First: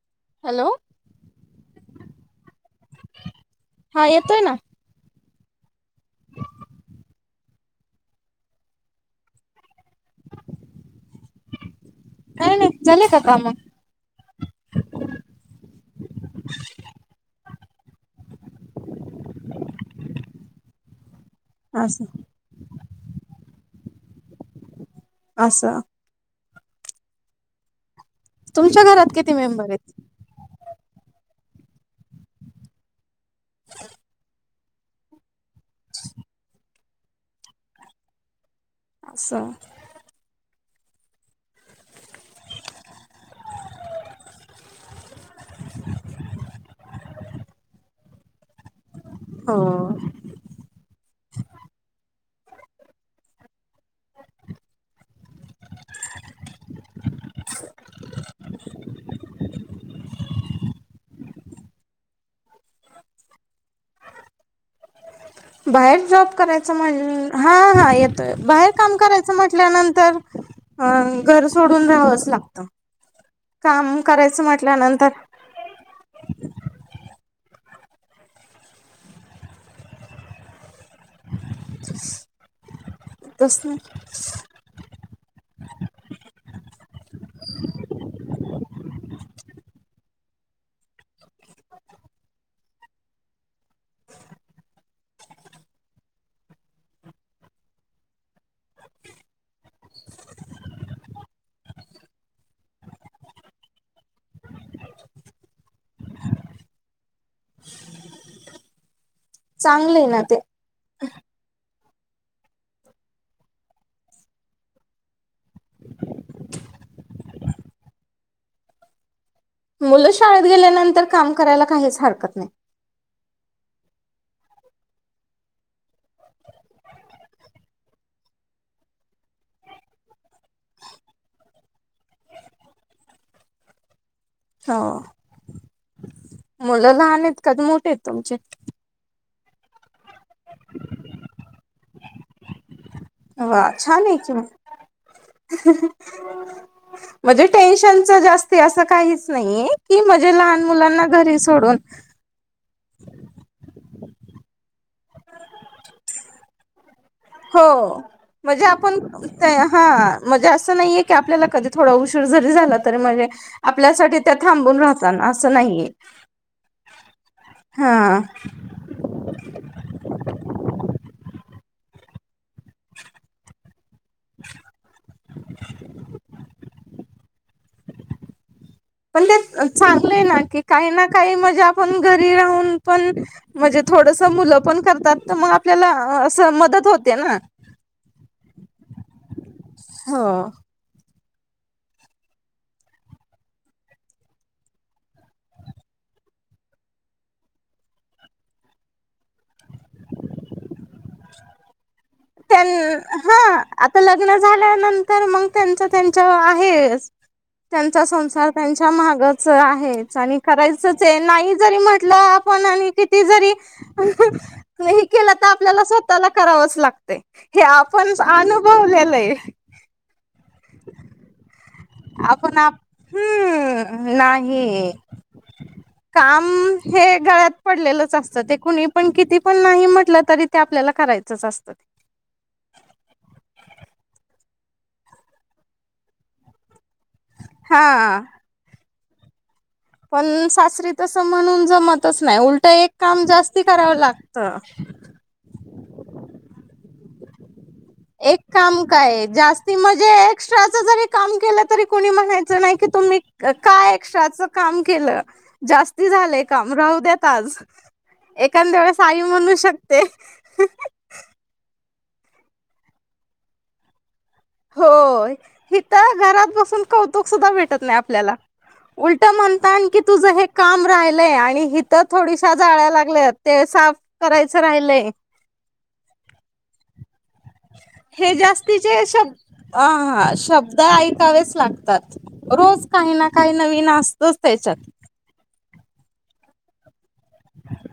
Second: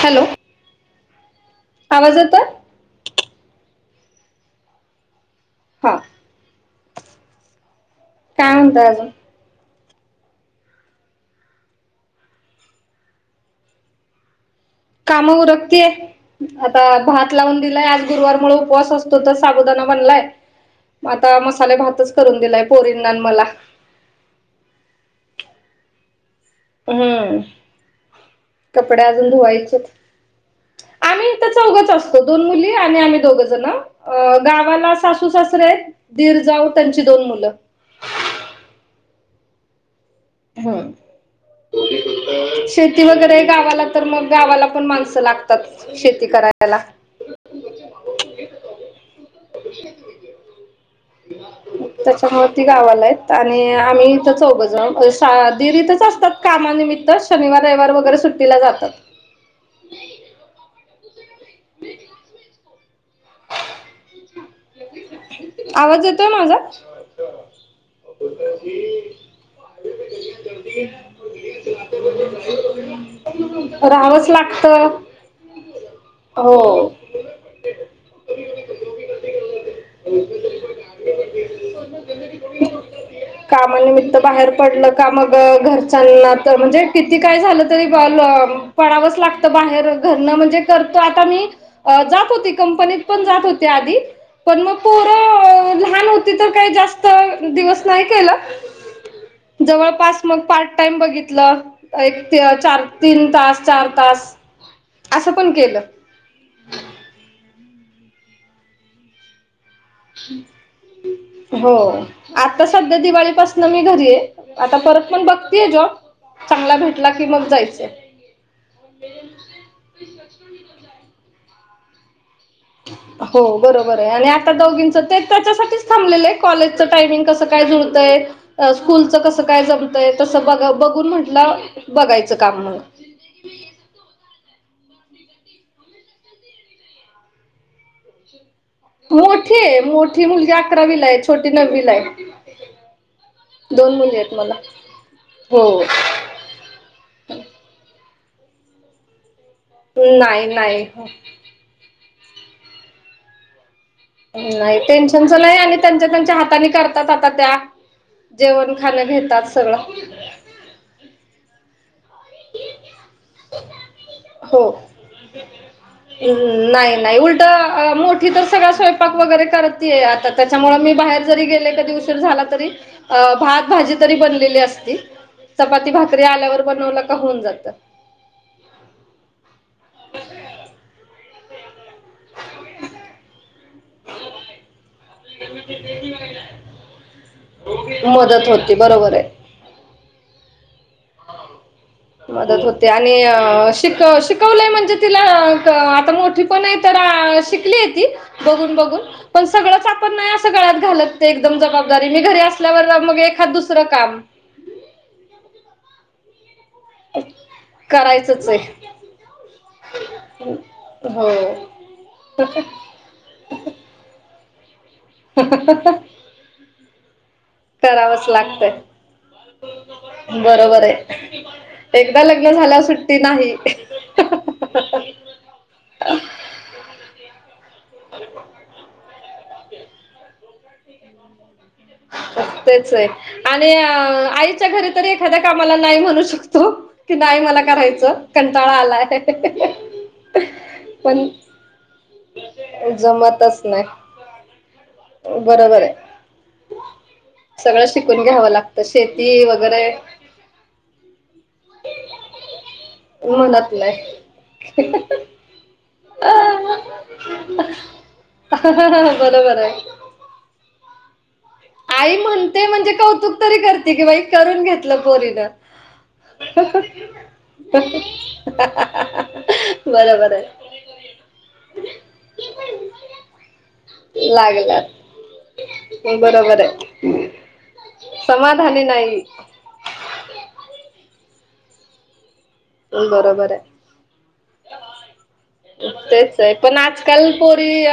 Hello hello आवाज येतोय हां येतोय ना हा [inaudible] काय म्हणताय अजून? काय नाही झाले का कामं? काम उरकतीये आता भात लावून दिलाय आज गुरुवार मूळ उपवास असतो तर साबुदाणा बनलाय आता मसाले असं भातच करून दिलाय पोरींना आणि मला असं हम्म तुमच्या कपडे घरात अजून किती मेंबर धुवायचेत. आहेत आम्ही इथं चौघंच असतो दोन मुली आणि आम्ही दोघ जणं गावाला सासू सासरे हेत दीर जाऊ त्यांची दोन मुलं असं हं शेती वगैरे गावाला तर मग गावाला पण माणसं लागतात. शेती करायला [inaudible] हो त्याच्यामुळे ती गावाला आहेत आणि आम्ही इथं चौघ जणं दीर इथंच असतात कामानिमित्त शनिवार रविवार वगैरे सुट्टीला जातात. [inaudible] [inaudible] बाहेर येतोय जॉब माझा करायचं म्ह हा हा येतोय बाहेर काम करायचं म्हटल्यानं तर घर सोडून राहावंसं लागतं काम राहावंच करायचं लागतं म्हटल्यानंतर हो [inaudible] कामा निमित्त बाहेर पडलं का मग घरच्यांना तर म्हणजे किती काय झालं तरी पडावंच लागतं बाहेर घरणं म्हणजे करतो आता मी अ जात होती कंपनीत पण जात होते आधी पण मग पोरं लहान होती तर काही जास्त दिवस नाही केलं जवळपास मग पार्ट टाइम बघितलं एक चार तीन तास चार तास असं पण केलं. चांगले ना ते, हो आता दिवाळीपासन मी घरी आहे आता परत पण बघ ते जॉब चांगला भेटला की मग जायच आहे. मुलं शाळेत गेल्यानंतर काम करायला काहीच हरकत नाही. [inaudible] हो बरोबर आहे आणि आता दोघींचं ते त्याच्यासाठीच थकलेले आहे. काॅलेजचं टायमिंग कसं काय जुळतंय? अ स्कूलचं कसं काय जमतंय. तसं ब बघून म्हटलं बघायचं काम म हो मुलं लहान आहेत का ते मोठे आहेत तुमचे मोठी आहे मोठी मुलगी अकरावीला आहे. छोटी नववीला आहे. वा दोन छान आहे मुले कि आहेत मग मला हो, म्हणजे टेन्शनच जास्त असं काहीच नाही. की म्हणजे नाही लहान नाही मुलांना घरी सोडून नाही टेन्शनच नाही आणि त्यांच्या त्यांच्या हाताने करतात. त्यात आता त्या हो म्हणजे जेवण आपण खाणं घेतात सगळं हा म्हजे असं नाहीये की, आपल्याला कधी थोडा उशीर जरी झाला तरी म्हणजे आपल्यासाठी त्या हो थांबून राहतना असं नाहीये. नाही नाही उलट हा मोठी तर सगळ स्वयंपाक वगैरे करतये आता त्याच्यामुळे मी बाहेर जरी गेले कधी उशीर झाला तरी, अ भात भाजी तरी बनलेली असती चपाती भाकरी आल्यावर बनवला का होऊन जातं. पण ते चांगलेय ना की काही ना काही मजा आपण घरी राहून पण म्हणजे थोडस मुलं पण करतात. तर मग आपल्याला असं मदत होते ना, मदत होती बरोबर आहे. हो, मदत होते आणि शिक शिकवलंय म्हणजे तिला आता मोठी पण नाही तर शिकली ती बघून-बघून पण सगळच आपण नाही गळ्यात घालत नाही एकदम जबाबदारी मी घरी त्यां असल्यावर मग हा दुसरं आता काम लग्न झाल्यानंतर मग त्यांच त्यांच आहे. [unintelligible] त्यांचा करायचंच संसार आहे त्यांच्या मागच आहे आणि करायचच आहे हो नाही जरी म्हटलं आपण आणि किती जरी हे केलं तर आपल्याला स्वतःला करावंच लागत. हे आपणच करावंच लागतंय अनुभवलेलं आहे. बरोबर आहे. एकदा लग्न आपण आप झाल्यावर सुट्टी नाही. हम्म नाही काम हे गळ्यात पडलेलंच असतं ते कुणी पण, किती पण नाही म्हटलं तरी ते आपल्याला करायचं. असत ते तेच आहे. आणि आईच्या घरी तरी एखाद्या कामाला नाही म्हणू शकतो. कि नाही मला कारायचं हा कंटाळा आलाय. पण सासरी तसं पण म्हणून जमतच नाही उलट एक काम जमतच जास्ती नाही करावं लागत. बरोबर आहे. सगळं शिकून एक घ्यावं लागतं काम काय शेती जास्ती वगैरे म्हणजे एक्स्ट्राच जरी काम केलं तरी कोणी म्हणायचं नाही की, तुम्ही म्हणत काय नाही एक्स्ट्राच काम केलं. जास्ती झालंय काम राहू देत आज एखाद्या वेळेस आई म्हणू बरोबर आहे शक [unintelligible] आई म्हणते म्हणजे कौतुक... तरी करते कि बाई करून घेतलं हो पोरीन. हिथ घरात बसून कौतुक सुद्धा भेटत नाही आपल्याला उलट म्हणतान की तुझं हे आहे काम राहिलय आणि हथं थोडीश्या जाळ्या लागल्यात. ते साफ करायचं लागलात राहिलंय. बरोबर आहे हे समाधानी जास्तीचे नाही शब हा शब्द ऐकावेच लागतात. रोज काही ना बरोबर काही आहे नवीन असतच त्याच्यात. [unintelligible] तेच आहे पण आजकाल पोरी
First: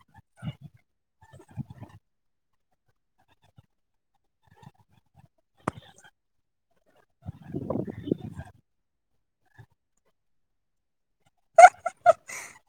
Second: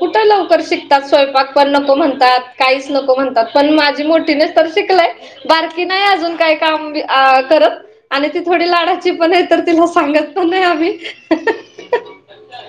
कुठं लवकर शिकतात स्वयंपाक पण नको म्हणतात. काहीच नको म्हणतात पण माझी मोठीनेच तर शिकलय.. बारकी नाही अजून काही काम बी करत आणि ती थोडी लाड... ती पण हे तर तिला सांगत पण नाही आम्ही.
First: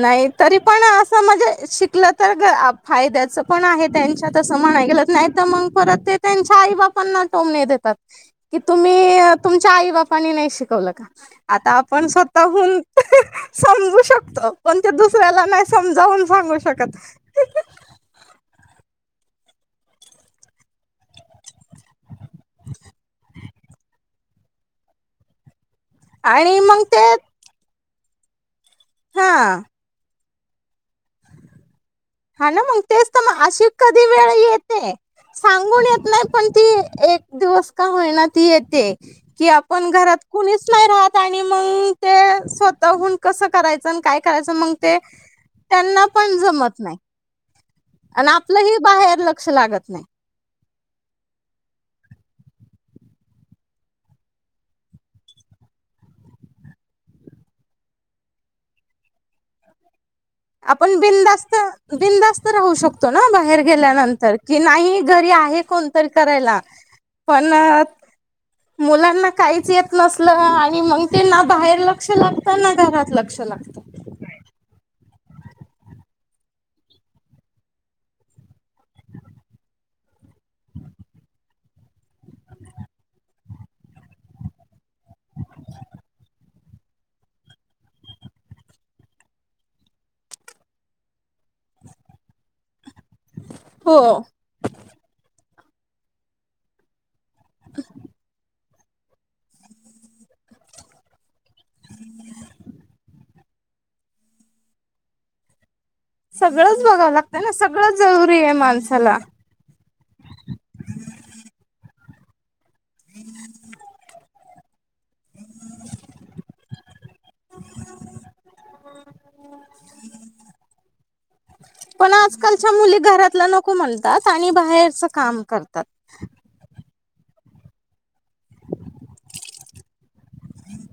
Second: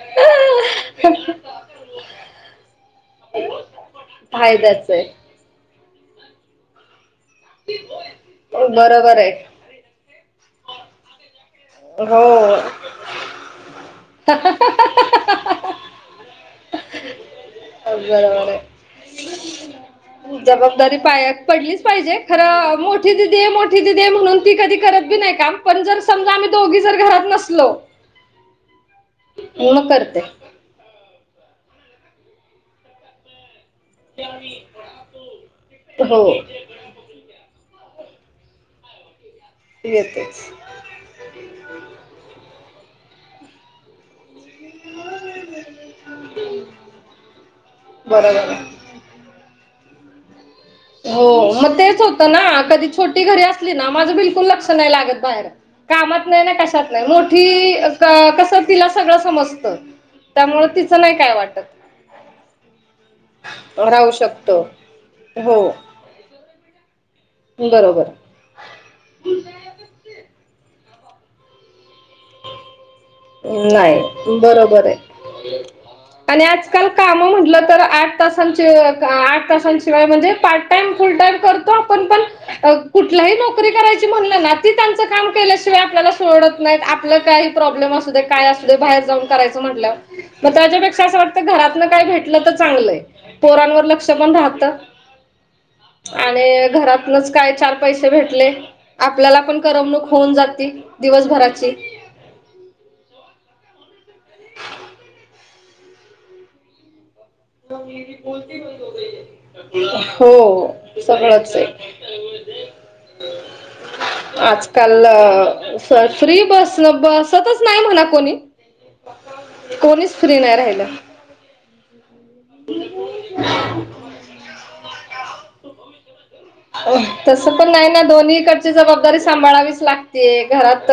नाही तरी पण असं म्हणजे शिकलं तर घ.. आप... फायद्याचं पण आहे त्यांच्या म्हणाय फायद्याच आहे. गेलंच नाही तर मग परत ते त्यांच्या आई बापांना... टोमणे देतात की तुम्ही बरोबर आहे तुमच्या आई बापांनी नाही शिकवलं का. आता आपण हो स्वतःहुन समजू शकतो. पण ते दुसऱ्याला नाही समजावून सांगू शकत. अगभरणे [unintelligible] जबाबदारी पायात पडलीच पाहिजे खरं मोठी दिदी आहे मोठी दिदी आहे म्हणून ती कधी करत बी नाही. काम पण जर... समजा आम्ही आणि दोघी मग जर ते घरात नसलो हा की मग करते. हा ना मग तेच तर मग अशी कधी वेळ येते सांगून येत हो नाही पण ती एक... एक दिवस का होईना ती येते कि आपण घरात येतेच. कोणीच... नाही राहत आणि मंग ते स्वतःहून कसं करायचं न काय... करायच मग ते त्यांना पण जमत नाही. आणि बरोबर आपलंही आहे बाहेर लक्ष लागत नाही. हो मग तेच होतं ना कधी छोटी घरी असली ना माझं बिलकुल लक्ष नाही लागत बाहेर. कामात नाही ना कशात नाही मोठी कसं तिला सगळं समजतं. त्यामुळे आपण तिचं नाही काय बिंदास्त वाटत बिंदास्त राहू शकतो ना बाहेर राहू गेल्यानंतर की शकतो नाही घरी हो आहे कोण... कोण करायला पण... बरोबर मुलांना काहीच येत नसलं आणि मंग तेना बाहेर लक्ष लागत ना घरात लागत. नाही बरोबर आहे. पण हे आजकाल कामं म्हटलं तर आठ तासांचे आठ तासांशिवाय म्हणजे पाठ... पण फुल्ल टाईम करतो आपण पण कुठलाही नोकरी करायची... ती म्हणटल ना ती त्यांच, काम केल्याशिवाय आपल्याला सोडत नाही आपल काही प्रॉब्लेम... मग काय असुदे बाहेर जाऊन करायचं म्हटल्यावर. मग त्याच्यापेक्षा असं वाटतं घरातन काय भेटलं तर चांगलंय. पोरांवर हो लक्ष पण राहत आणि घरात... रोज काय चार पैसे भेटले आपल्याला पण करमणूक होऊन जाते दिवसभराची. सगळंच बघावं लागतं ना सगळं जरुरी आहे माणसाला. हो सगळंच आहे. आजकाल फ्री बस बसतच नाही म्हणा कोणी. कोणीच फ्री नाही राहिलं. पण आजकालच्या मुली घरातला नको म्हणतात आणि बाहेरच काम करतात. हा. तसं पण नाही ना दोन्हीकडची जबाबदारी सांभाळावीच लागतेय घरात.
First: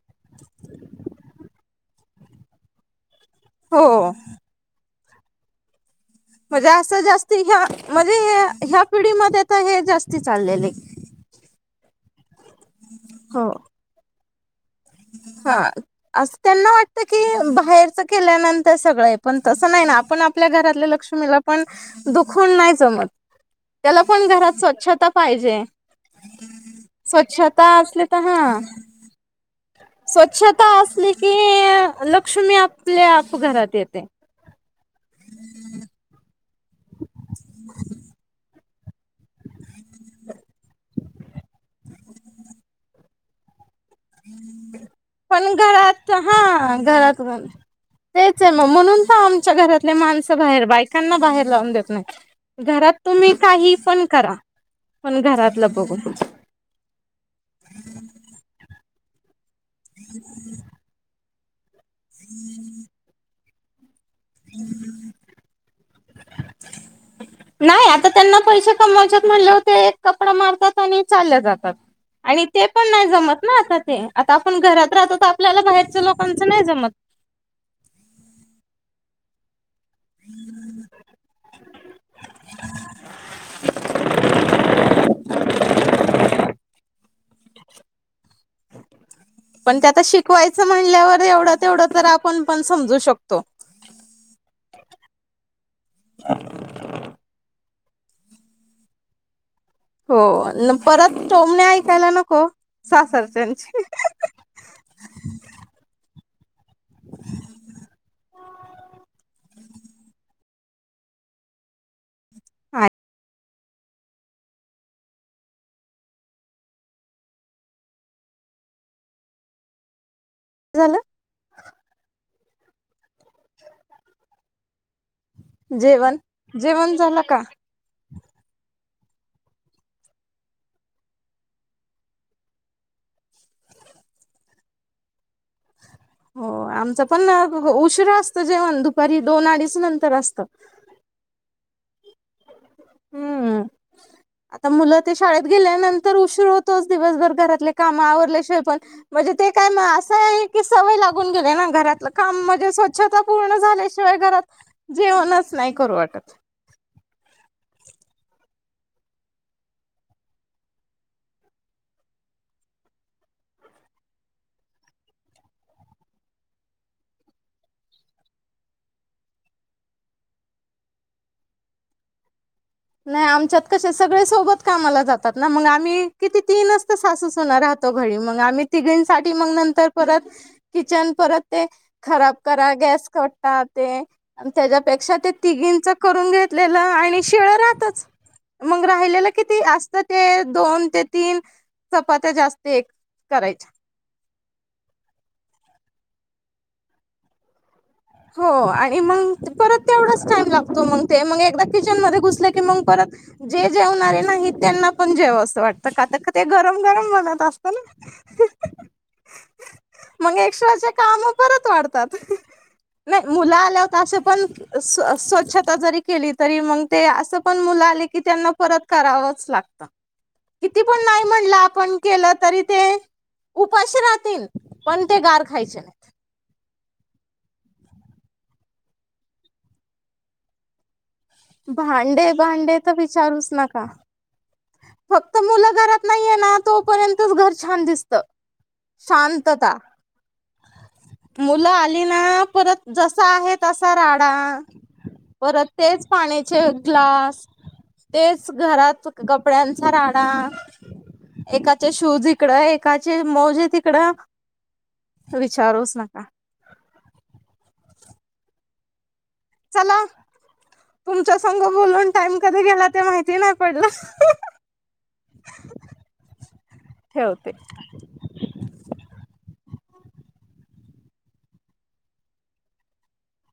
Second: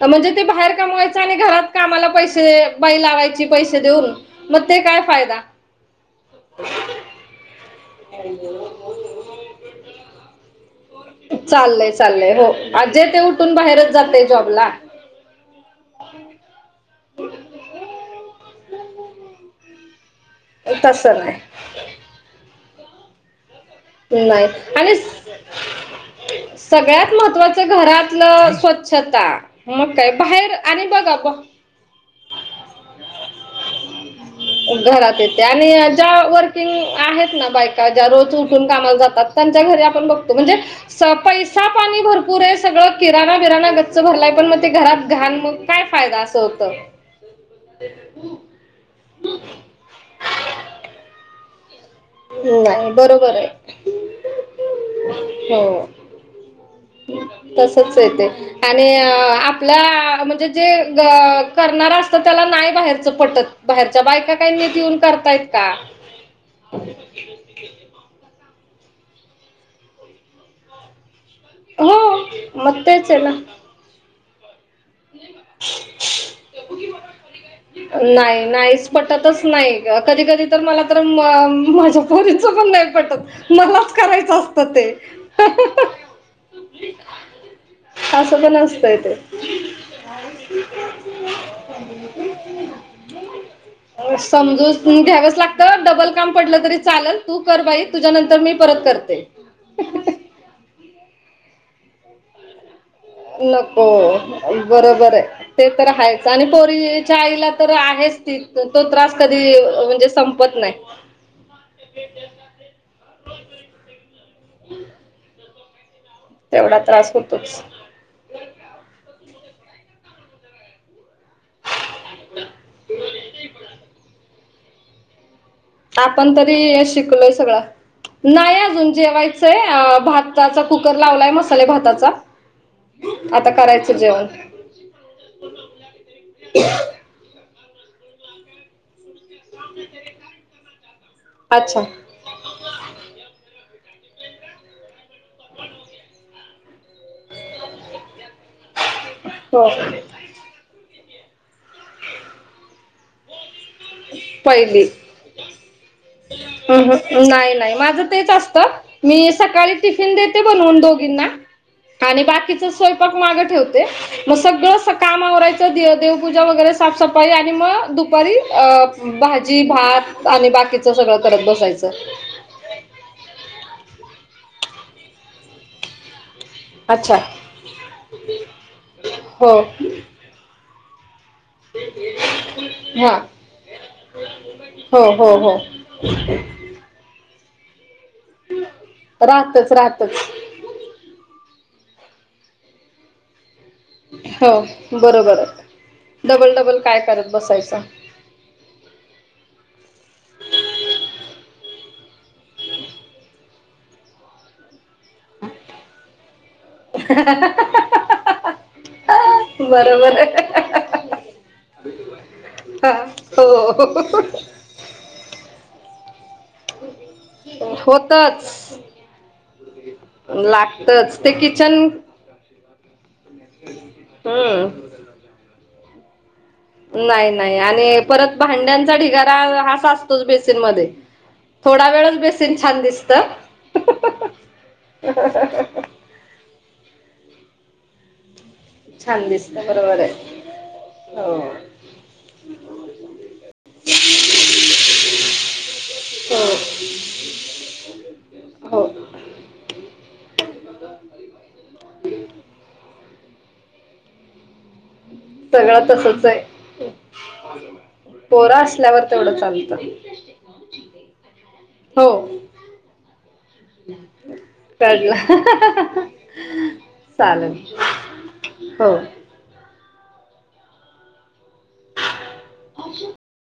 अ म्हणजे ते बाहेर कमवायचं आणि घरात कामाला पैसे? बाई लावायची पैसे हो देऊन मग ते काय फायदा, म्हणजे असं जास्त ह्या म्हणजे ह्या पिढीमध्ये आ तर हे जास्त चाललेले आहे. चालय चालय हो आजे ते हो उठून बाहेरच जातय जॉबला. हा असं त्यांना वाटत की बाहेरच केल्यानंतर. ते सगळं आहे पण तसं नाही ना आपण आपल्या घरातल्या तसं लक्ष्मीला नाही पण दुखवून नाही जमत. त्याला पण नाही घरात आणि स्वच्छता पाहिजे! सगळ्यात स्वच्छता महत्वाचं असली तर घरातलं हा स्वच्छता. मग काय बाहेर स्वच्छता आणि असली बघा ब- की लक्ष्मी आपल्या आप घरात येते. घरात येते आणि ज्या वर्किंग आहेत ना बायका ज्या रोज वून, उठून कामाला जातात त्यांच्या घरी आपण बघतो म्हणजे. स पैसा पाणी भरपूर आहे सगळं किराणा बिराणा का, भरलाय मग ते घरात घाण पण मग काय घरात फायदा असं होत. हा घरात तेच आहे मग म्हणून तर आमच्या घरातले माणसं बाहेर बायकांना बाहेर लावून देत नाही. नाही घरात तुम्ही बरोबर आहे काही पण करा पण घरातलं बघूनच. तसच येते आणि आपला म्हणजे जे, क करणार असत त्याला नाही बाहेरचं पटत. बाहेरच्या बायका काही नीट येऊन करतायत का. नाही आता त्यांना पैसे कमायच म्हणले ते कपडा मारतात आणि चालले जातात. हो आणि ते मग नाही तेच आहे ना आता ते, आता आपण घरात राहतो तर आपल्याला बाहेरच लोकांचं नाही जमत. नाही नाहीच पटतच नाही कधी कधी तर मला तर माझ्या पोरीच पण नाही पटत. मलाच करायचं असत ते, पण नसतय ते, पण त्याता शिकवायचं म्हणल्यावर एवढं तेवढं तर आपण पण समजू शकतो. हो समजू तेन घ्यावंच लागतं डबल काम पडलं तरी चालत. तू कर बाई तुझ्या नंतर मी परत करते. हो परत टोमने ऐकायला नको सासरच्यांची, नको बरोबर आहे, ते तर हायच आणि पोरीच्या आईला तर आहेच ती तो त्रास कधी म्हणजे संप, पत नाही, हाय, तेवढा त्रास होतोच. झालं, त, जेवण आपण तरी जेवण झालं शिकलोय का सगळां! नाही अजून जेवायचंय अ भाताचा कुकर लावलाय मसाले भाताचा. आता करायचं जेवण? हो आमचा पण उशिरा असत जेवण दुपारी दोन अडीच नंतर असतं. अच्छा, तर मुलं ते शाळेत गेल्यानंतर उशीर होतोच दिवसभर घरातले काम आवरल्याशिवाय पण. म्हणजे ते हो काय म असं आहे की सवय लागून गेले ना घरातलं काम म्हणजे स्वच्छता पूर्ण झाल्या शी? घरात जेवणच नाय करू वाटत. ऊं हुं नाय नाय माझं तेच असतं. मी सकाळी टिफिन देते बनवुन दोघींना. आणि बाकीच स्वैपाक माग ठेवते. म सगळं स काम आवरायचं दे देवपूजा वगैरे साफसफाई आणि म दुपारी अ भाजी भात आणि बाकीचं सगळं करत बसायचं नाय आमच्यात कसं सगळे सोबत कामाला जातात ना मंग आमी किती तीनच त अच्छा सासू सुना राहतो घरी मंग आम्ही तिघींसाठी हो मंग नंतर परत किचन परत ते खराब करा गॅस हा कटा ते हो त्याच्यापेक्षा ते हो हो तिघींच करून घेतलेलं आणि शिळं रातच. मंग राहिलेलं किती राहतच असतं राहतच ते दोन ते तीन चपात्या जास्त एक करायच्या. हो बरोबरे डबल डबल काय करत बसायचं. हो आणि मंग ते परत तेवढाच टाइम लागतो मंग ते मंग एकदा किचन मध्ये घुसलं की मंग परत जे जेवणारे नाहीत त्यांना पण जेवा असं वाटतं का त कात् ते गरम गरम बनत असत न. बरोबर. मंग आहे एक्स्ट्राचे काम परत वाढतात. नाई मुलं आल्याव असे हो पण स् स्वच्छता जरी केली तरी मंग ते असं पण मुलं आले की त्यांना होतच परत. करावंच लागत किती पण नाई लागतच ते म्हणलं किचन आपण केलं तरी ते. उपाशी राहतीन हम्म पण ते गार खायचे नाय. नाय नाय आणि परत भांड्यांचा ढिगारा हा असतोच बेसिन मध्ये. थोडा वेळंच भांडे बेसीन भांडे छान तर दिसतं. विचारूच नका फक्त मुलं घरात नाईये ना तोपर्यंतच घर छान दिसतं. छान दिसत शांतता, बरोबर आहे हो मुलं आली ना परत जसा आहे तसा राडा परत तेच हो पाण्याचे ग्लास तेच हो घरात कपड्यांचा राडा. एकाचे शूज इकडं एकाचे मोजे तिकडं. सगळं विचारूच नका तसंचे, पोरं असल्यावर तेवढं चालतं. चला तुमच्या संग हो बोलून टाइम कधी गेला ते माहिती नाय पडलं. कळलं ठेवते चालंल हो. अछा.